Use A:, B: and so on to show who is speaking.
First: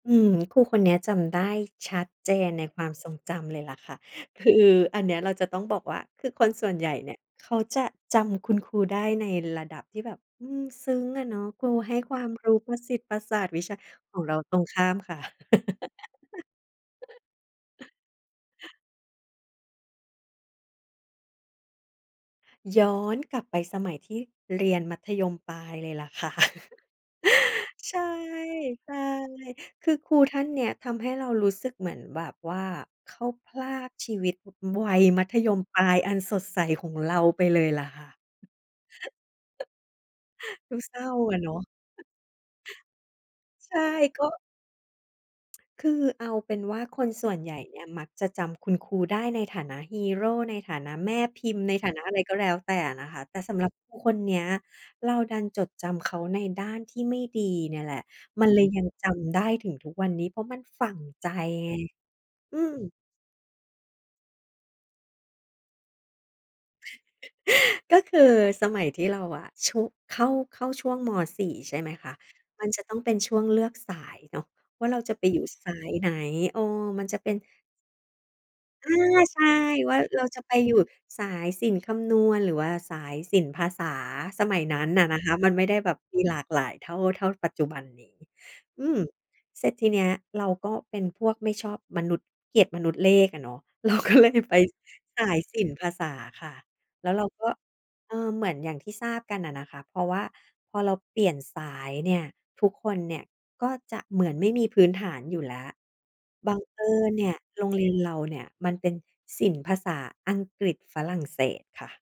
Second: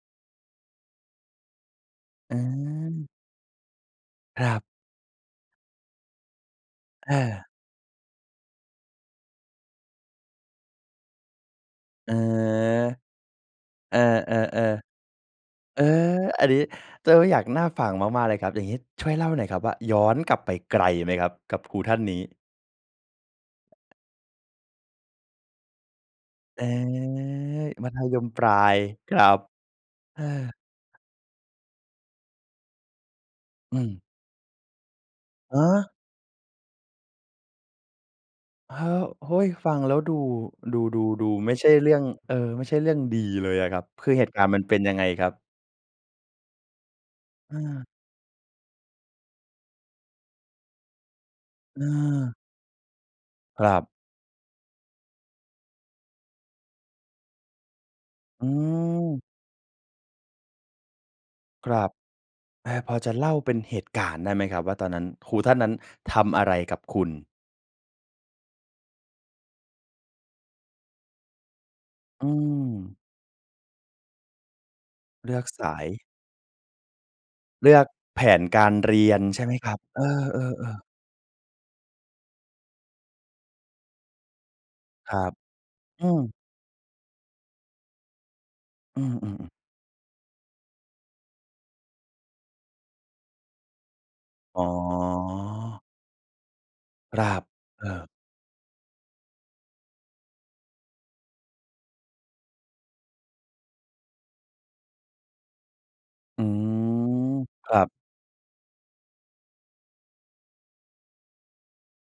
A: อืม ครูคนเนี้ยจำได้ชัดเจ
B: อ
A: นในความท
B: า
A: รงจำเลยแหละค่ะ
B: ค
A: ค
B: ร
A: ือ
B: ับ
A: อันเนี้ยเราจะต้องบอกว่า คือคนส่วนใหญ่เ
B: เ
A: นี่ย
B: ออ
A: เขาจะจำคุณครูได้ในระดับที่แบบ อืม ซึ้งอะเนาะ ครูให้
B: เอ
A: ค
B: อ
A: วามรู้ประสิทธิ์ประสาทวิชา
B: เออ
A: ของเราตรงข้า
B: ๆ
A: มค่ะ
B: ๆ เออ อันนี้เริ่มได้อยาก น่าฟังมาก ๆ เลยครับ อย่างงี้ช่วยเล่าหน่อยครับว่าย้อนกลับไปไกลไหม? ครับกับครูท่านนี้
A: ย้อนกลับไปสมัยที่เรียนมัธยมปลายเลยแหละค่ะ
B: เออ มั
A: ใช
B: ธ
A: ่
B: ยมปลาย
A: ใช่
B: ครับ
A: คือครูท่านเนี้ยทำให้เรารู้สึกเหมือนแบบว่า เขาพรา
B: อื
A: ก
B: ม
A: ชีวิตวัยมัธย
B: อ
A: ม
B: ้า
A: ปลา
B: ว
A: ยอันสดใสของเราไปเลยแหละค่ะ
B: อ้าว เฮ้ย ฟังแล้วดู
A: ด
B: ด
A: ูเศร้า
B: ู
A: อ
B: ๆ
A: ะ
B: ๆ
A: เน
B: ไม
A: า
B: ่
A: ะ
B: ใช่เรื่อง เอ่อ ไม่ใช่เรื่องดีเลยอะ
A: ใช
B: ครั
A: ่
B: บ คือ
A: ก
B: เ
A: ็
B: หตุการณ์มันเป็นยังไงครับ?
A: คือเอาเป็นว่าคนส่วนใหญ
B: อ
A: ่เนี่
B: า
A: ย มักจะจำคุณครูได้ในฐานะฮีโร ในฐานะแม่พิมพ์ ในฐานะอะไร
B: เออ
A: ก็แล้วแต่อะนะคะ แต่สำ
B: ค
A: หร
B: ร
A: ับ
B: ับ
A: ครูคนเนี้ย เราดันจดจำเขาในด้านที่ไม่ดีเนี่ยแหละ
B: อ
A: ม
B: ื
A: ันเลยยังจ
B: ม
A: ำได้ถึงทุกวันนี้เพราะมันฝังใจ
B: ค
A: ไง
B: รับ
A: อื
B: อา พ
A: ม
B: อจะเล่าเป็นเหตุการณ์ได้ไหมครับ ว่าตอนนั้นครูท่านนั้นทำอะไรกับคุณ?
A: ก็คือสมัยที่เราอะ ชุ เข้า เข้าช่วง ม.4 ใช่ไหมคะ
B: อื
A: มันจะต
B: ม
A: ้องเป็นช่วงเลือกสายเนาะ ว่าเราจะไป
B: เลื
A: อยู
B: อ
A: ่
B: กส
A: สา
B: า
A: ย
B: ย
A: ไหน อ้อ มันจะเป็น
B: เลือกแผนการ
A: อ
B: เ
A: า
B: รียน
A: ใ
B: ใ
A: ช
B: ช่
A: ่
B: ไหมครับ?
A: ว่
B: เ
A: า
B: อ
A: เราจะไป
B: อ
A: อยู่
B: ๆ ๆ
A: สายศิลป์คำนวณ หรือว่าสายศิลป์ภาษาสมัยนั้นน่ะ
B: ค
A: น
B: ร
A: ะ
B: ั
A: ค
B: บ
A: ะ มันไม่ได้แบบ
B: อื
A: มี
B: ม
A: หลากหลายเท่า เท่าปัจจุบันเนี้ย อื
B: อ
A: ม
B: ือ ๆ ๆ
A: เสร็จทีนี้เราก็เป็นพวกไม่ชอบมนุษย์ เกลียดมนุษย์เลขอะเนาะ เราก็เลยไป
B: อ๋
A: สายศิลป์
B: อ
A: ภาษาค่ะ แล้ว
B: ค
A: เร
B: ร
A: า
B: ับ
A: ก็
B: เออ
A: เออ เหมือนอย่างที่ทราบกันน่ะนะคะ เพราะว่าพอเราเปลี่ยนสายเนี่ย ทุกคนเนี่ยก็จะเหมือนไม่มีพื้นฐานอยู่แล้ว
B: อื
A: บังเอิญเนี่
B: ม
A: ย โร
B: ค
A: ง
B: รั
A: เรีย
B: บ
A: นเราเนี่ยมันเป็นศิลป์ภาษาอังกฤษฝรั่งเศสค่ะ